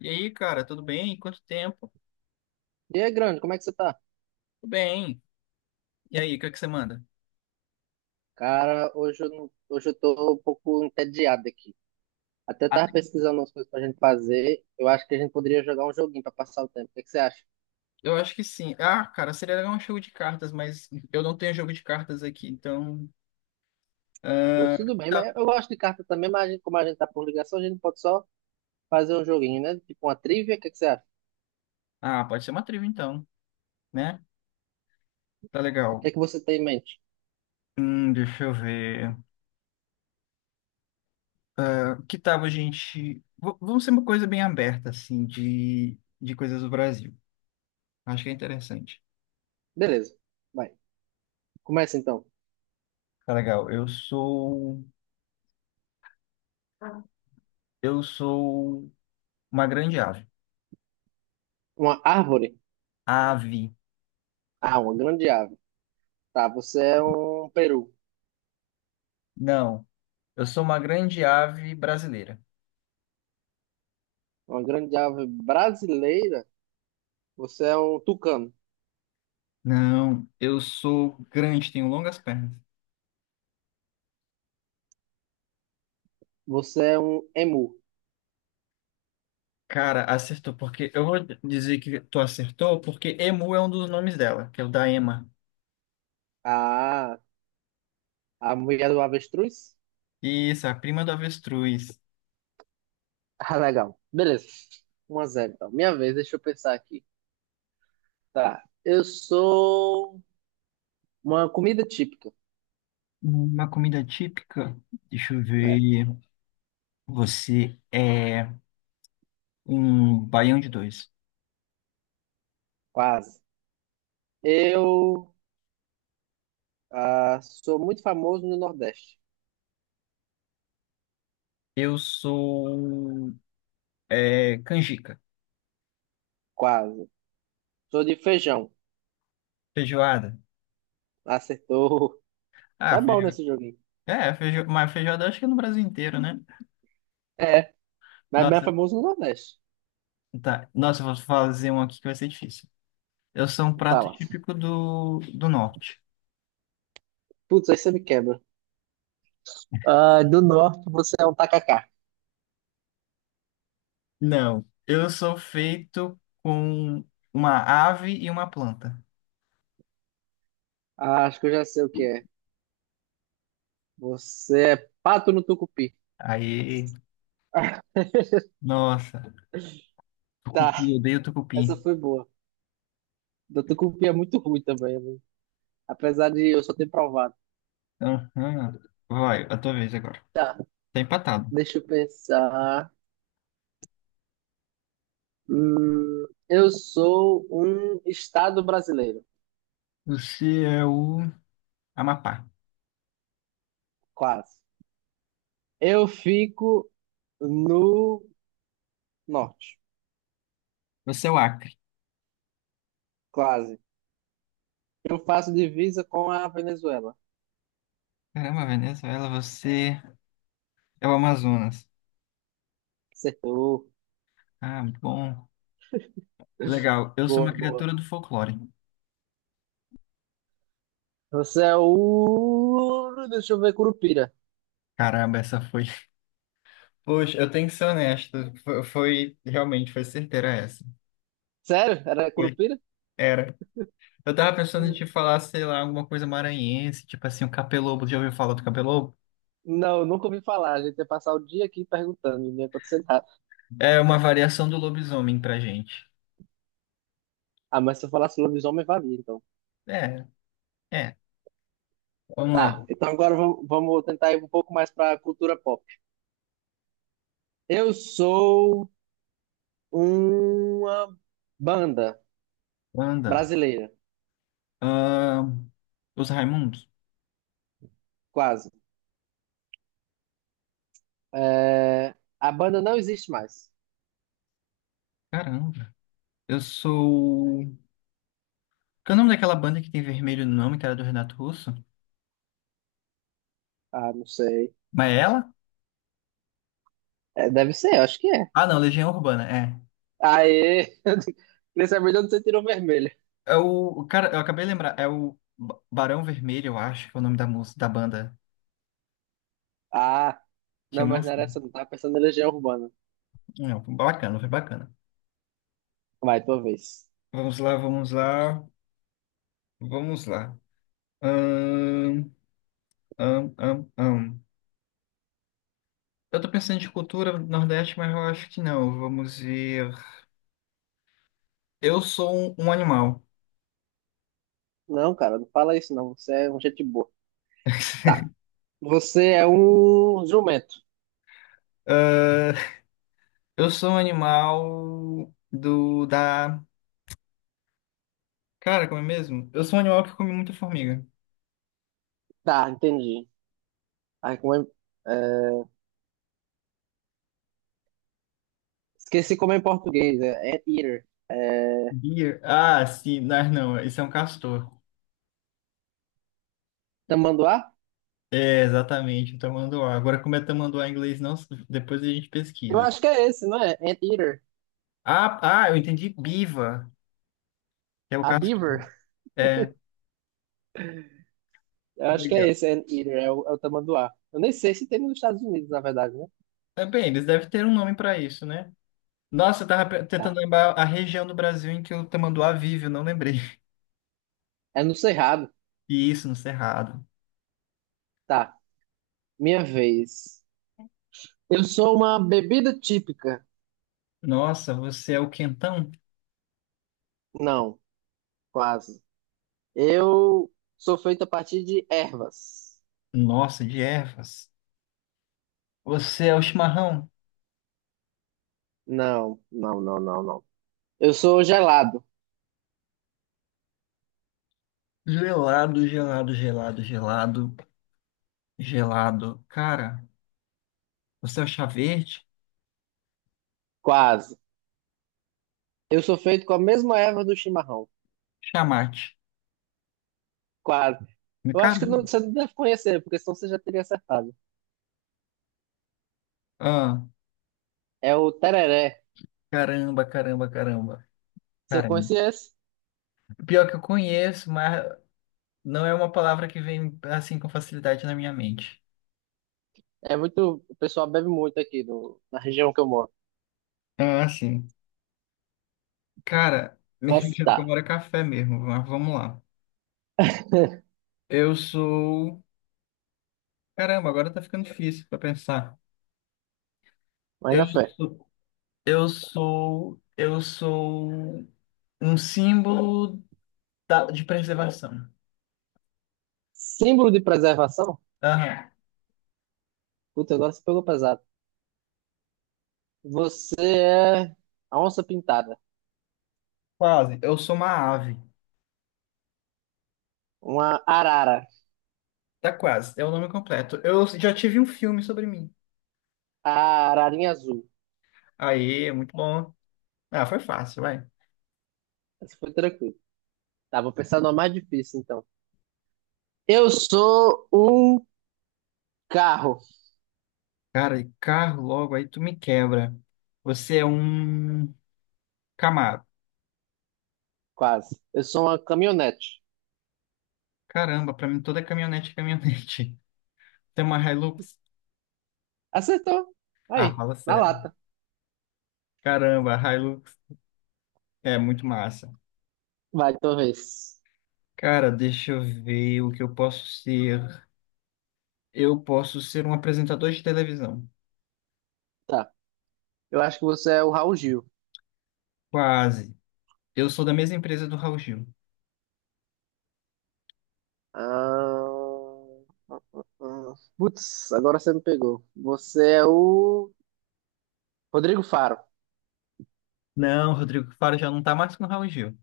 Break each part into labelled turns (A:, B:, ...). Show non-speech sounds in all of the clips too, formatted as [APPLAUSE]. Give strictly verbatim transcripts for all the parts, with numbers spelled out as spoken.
A: E aí, cara, tudo bem? Quanto tempo?
B: E aí, grande, como é que você tá?
A: Tudo bem. E aí, o que é que você manda?
B: Cara, hoje eu, não- hoje eu tô um pouco entediado aqui. Até tava
A: Até-
B: pesquisando umas coisas pra gente fazer. Eu acho que a gente poderia jogar um joguinho pra passar o tempo. O que é que você acha?
A: Eu acho que sim. Ah, cara, seria legal um jogo de cartas, mas eu não tenho jogo de cartas aqui, então.
B: Pô,
A: Ah,
B: tudo bem,
A: tá.
B: mas eu gosto de carta também, mas a gente, como a gente tá por ligação, a gente pode só fazer um joguinho, né? Tipo uma trivia, o que é que você acha?
A: Ah, pode ser uma trilha então, né? Tá
B: O que
A: legal.
B: é que você tem em mente?
A: Hum, deixa eu ver. Que tal a gente. v- Vamos ser uma coisa bem aberta, assim, de, de coisas do Brasil. Acho que é interessante.
B: Beleza, vai. Começa então.
A: Tá legal. Eu sou. Eu sou uma grande ave.
B: Uma árvore?
A: Ave.
B: Ah, uma grande ave. Tá, você é um peru.
A: Não. Eu sou uma grande ave brasileira.
B: Uma grande ave brasileira? Você é um tucano.
A: Não, eu sou grande, tenho longas pernas.
B: Você é um emu.
A: Cara, acertou, porque eu vou dizer que tu acertou, porque Emu é um dos nomes dela, que é o da Ema.
B: Ah, a mulher do avestruz?
A: Isso, a prima do avestruz.
B: Ah, legal. Beleza. Um a zero, então. Minha vez, deixa eu pensar aqui. Tá. Eu sou uma comida típica.
A: Uma comida típica. Deixa eu
B: É,
A: ver. Você é um baião de dois.
B: quase. Eu ah, sou muito famoso no Nordeste.
A: Eu sou é, canjica,
B: Quase. Sou de feijão.
A: feijoada.
B: Acertou.
A: Ah,
B: Tá bom
A: feijoada.
B: nesse joguinho.
A: É, feijo... mas feijoada acho que é no Brasil inteiro, né?
B: É, mas bem
A: Nossa.
B: famoso no Nordeste.
A: Tá. Nossa, eu vou fazer um aqui que vai ser difícil. Eu sou um prato
B: Fala.
A: típico do, do norte.
B: Putz, aí você me quebra. Ah, do Norte, você é um tacacá.
A: Não. Eu sou feito com uma ave e uma planta.
B: Ah, acho que eu já sei o que é. Você é pato no tucupi.
A: Aí,
B: [LAUGHS]
A: nossa.
B: Tá,
A: Tucupi, eu odeio tucupi.
B: essa foi boa. Da tucupi é muito ruim também, né? Apesar de eu só ter provado.
A: Aham. Vai, a tua vez agora.
B: Tá,
A: Tá empatado.
B: deixa eu pensar. Hum, eu sou um estado brasileiro,
A: Você é o Amapá.
B: quase. Eu fico no norte,
A: Você é o Acre.
B: quase. Eu faço divisa com a Venezuela.
A: Caramba, Venezuela, você é o Amazonas.
B: Acertou.
A: Ah, muito bom. Legal. Eu sou uma
B: Boa, boa.
A: criatura do folclore.
B: Você é o. Deixa eu ver, Curupira.
A: Caramba, essa foi. Poxa, eu tenho que ser honesto. Foi, foi- realmente, foi certeira essa.
B: Sério? Era
A: Foi.
B: Curupira?
A: Era. Eu tava pensando em te
B: Hum.
A: falar, sei lá, alguma coisa maranhense, tipo assim, o capelobo. Já ouviu falar do capelobo?
B: Não, nunca ouvi falar. A gente ia passar o dia aqui perguntando, e não ia acontecer nada.
A: É uma variação do lobisomem pra gente.
B: Ah, mas se eu falasse lobisomem, valia, então.
A: É, é. Vamos lá.
B: Tá, então agora vam- vamos tentar ir um pouco mais para a cultura pop. Eu sou uma banda
A: Anda.
B: brasileira,
A: Ahn, os Raimundos?
B: quase. É, a banda não existe mais.
A: Caramba. Eu sou. Qual é o nome daquela banda que tem vermelho no nome, que era do Renato Russo?
B: Ah, não sei.
A: Mas é ela?
B: É, deve ser, eu acho que é.
A: Ah, não, Legião Urbana, é.
B: Aê! [LAUGHS] Queria saber de onde você tirou vermelho.
A: É o, cara, eu acabei de lembrar, é o Ba- Barão Vermelho, eu acho, que é o nome da música, da banda.
B: Ah,
A: Tinha
B: não,
A: uma.
B: mas não era
A: Assim.
B: essa, não. Tava pensando em Legião Urbana.
A: Não, foi bacana, foi bacana.
B: Vai, tua vez.
A: Vamos lá, vamos lá, vamos lá. Ahn, ahn, ahn, ahn. Eu tô pensando de cultura Nordeste, mas eu acho que não. Vamos ver. Eu sou um, um animal.
B: Não, cara, não fala isso, não. Você é um gente boa. Tá,
A: [LAUGHS]
B: você é um jumento.
A: Ah, eu sou um animal do, da. Cara, como é mesmo? Eu sou um animal que come muita formiga.
B: Tá, entendi. Ai, como é, é, esqueci como é em português, é Anteater. É,
A: Deer? Ah, sim, mas não, esse é um castor.
B: tamanduá?
A: É, exatamente, o tamanduá. Agora, como é tamanduá em inglês, não, depois a gente
B: Eu
A: pesquisa.
B: acho que é esse, não é? Anteater.
A: Ah, ah, eu entendi biva, que é o
B: A
A: castor.
B: Beaver?
A: É,
B: Eu acho que é
A: legal.
B: esse, Anteater, é o, é o tamanduá. Eu nem sei se tem nos Estados Unidos, na verdade, né?
A: É, bem, eles devem ter um nome para isso, né? Nossa, eu tava pe- tentando
B: Tá.
A: lembrar a região do Brasil em que o tamanduá vive, eu não lembrei. [LAUGHS]
B: É no Cerrado.
A: E isso, no Cerrado.
B: Tá. Minha vez. Eu sou uma bebida típica.
A: Nossa, você é o quentão?
B: Não, quase. Eu sou feito a partir de ervas.
A: Nossa, de ervas. Você é o chimarrão?
B: Não, não, não, não, não. Eu sou gelado.
A: Gelado, gelado, gelado, gelado, gelado. Cara, você é o chá verde?
B: Quase. Eu sou feito com a mesma erva do chimarrão.
A: Chamate.
B: Quase. Eu
A: Nunca
B: acho que não, você não deve conhecer, porque senão você já teria acertado.
A: vi.
B: É o tereré.
A: Caramba, caramba, caramba.
B: Você
A: Caramba.
B: conhece esse?
A: Pior que eu conheço, mas não é uma palavra que vem assim com facilidade na minha mente.
B: É muito. O pessoal bebe muito aqui no, na região que eu moro.
A: Ah, sim. Cara, [LAUGHS] me
B: Mas
A: que eu
B: tá.
A: moro é café mesmo, mas vamos lá.
B: [LAUGHS]
A: Eu sou. Caramba, agora tá ficando difícil pra pensar.
B: Mas
A: Eu
B: na fé.
A: sou. Eu sou. Eu sou um símbolo da- de preservação.
B: Símbolo de preservação?
A: Aham.
B: Puta, agora você pegou pesado. Você é a onça pintada.
A: Quase. Eu sou uma ave.
B: Uma arara.
A: Tá quase. É o nome completo. Eu já tive um filme sobre mim.
B: A ararinha azul.
A: Aí, é muito bom. Ah, foi fácil, vai.
B: Essa foi tranquilo. Tá, vou pensar numa mais difícil, então. Eu sou um carro.
A: Cara, e carro logo aí tu me quebra. Você é um Camaro.
B: Quase. Eu sou uma caminhonete.
A: Caramba, pra mim toda caminhonete é caminhonete. [LAUGHS] Tem uma Hilux?
B: Acertou.
A: Ah,
B: Aí,
A: fala
B: na
A: sério.
B: lata.
A: Caramba, a Hilux é muito massa.
B: Vai, tua.
A: Cara, deixa eu ver o que eu posso ser. Eu posso ser um apresentador de televisão.
B: Tá. Eu acho que você é o Raul Gil.
A: Quase. Eu sou da mesma empresa do Raul Gil.
B: Ah, ah, putz, agora você me pegou. Você é o Rodrigo Faro. [LAUGHS]
A: Não, Rodrigo Faro já não tá mais com o Raul Gil.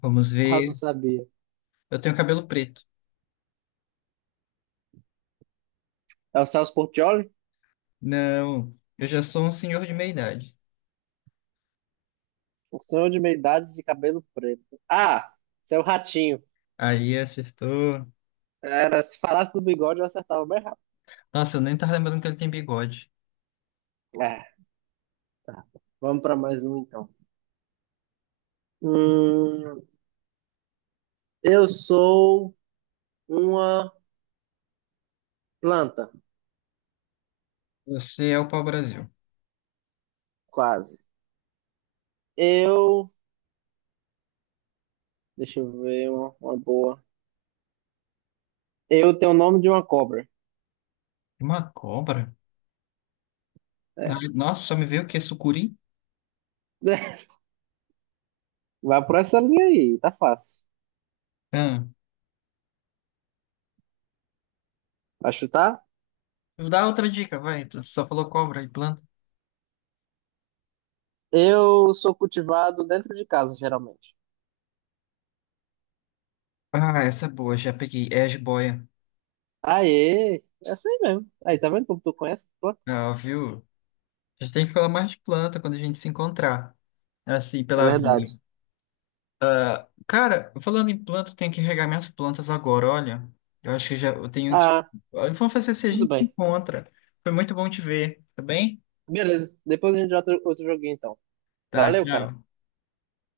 A: Vamos
B: Ah, eu não
A: ver.
B: sabia.
A: Eu tenho cabelo preto.
B: É o Celso Portiolli?
A: Não, eu já sou um senhor de meia idade.
B: Um senhor de meia idade de cabelo preto. Ah, você é o Ratinho.
A: Aí acertou.
B: Era, se falasse do bigode, eu acertava bem rápido.
A: Nossa, eu nem tava lembrando que ele tem bigode.
B: É, vamos para mais um então. Hum, eu sou uma planta,
A: Você é o pau-brasil.
B: quase. Eu. Deixa eu ver uma, uma boa. Eu tenho o nome de uma cobra.
A: Uma cobra? Ah,
B: É,
A: nossa, só me veio o quê? Sucuri?
B: [LAUGHS] vai por essa linha aí, tá fácil.
A: Ah,
B: Vai chutar?
A: dá outra dica, vai. Tu só falou cobra e planta.
B: Eu sou cultivado dentro de casa, geralmente.
A: Ah, essa é boa, já peguei. É a jiboia.
B: Aê, é assim mesmo. Aí, tá vendo como tu conhece? Pô,
A: Ah, viu? A gente tem que falar mais de planta quando a gente se encontrar. Assim,
B: é
A: pela
B: verdade.
A: vida. Ah, cara, falando em planta, eu tenho que regar minhas plantas agora, olha. Eu acho que já eu tenho que.
B: Ah,
A: Olha, vamos fazer se a
B: tudo
A: gente se
B: bem.
A: encontra. Foi muito bom te ver, tá bem?
B: Beleza, depois a gente joga outro outro joguinho então.
A: Tá,
B: Valeu, cara.
A: tchau.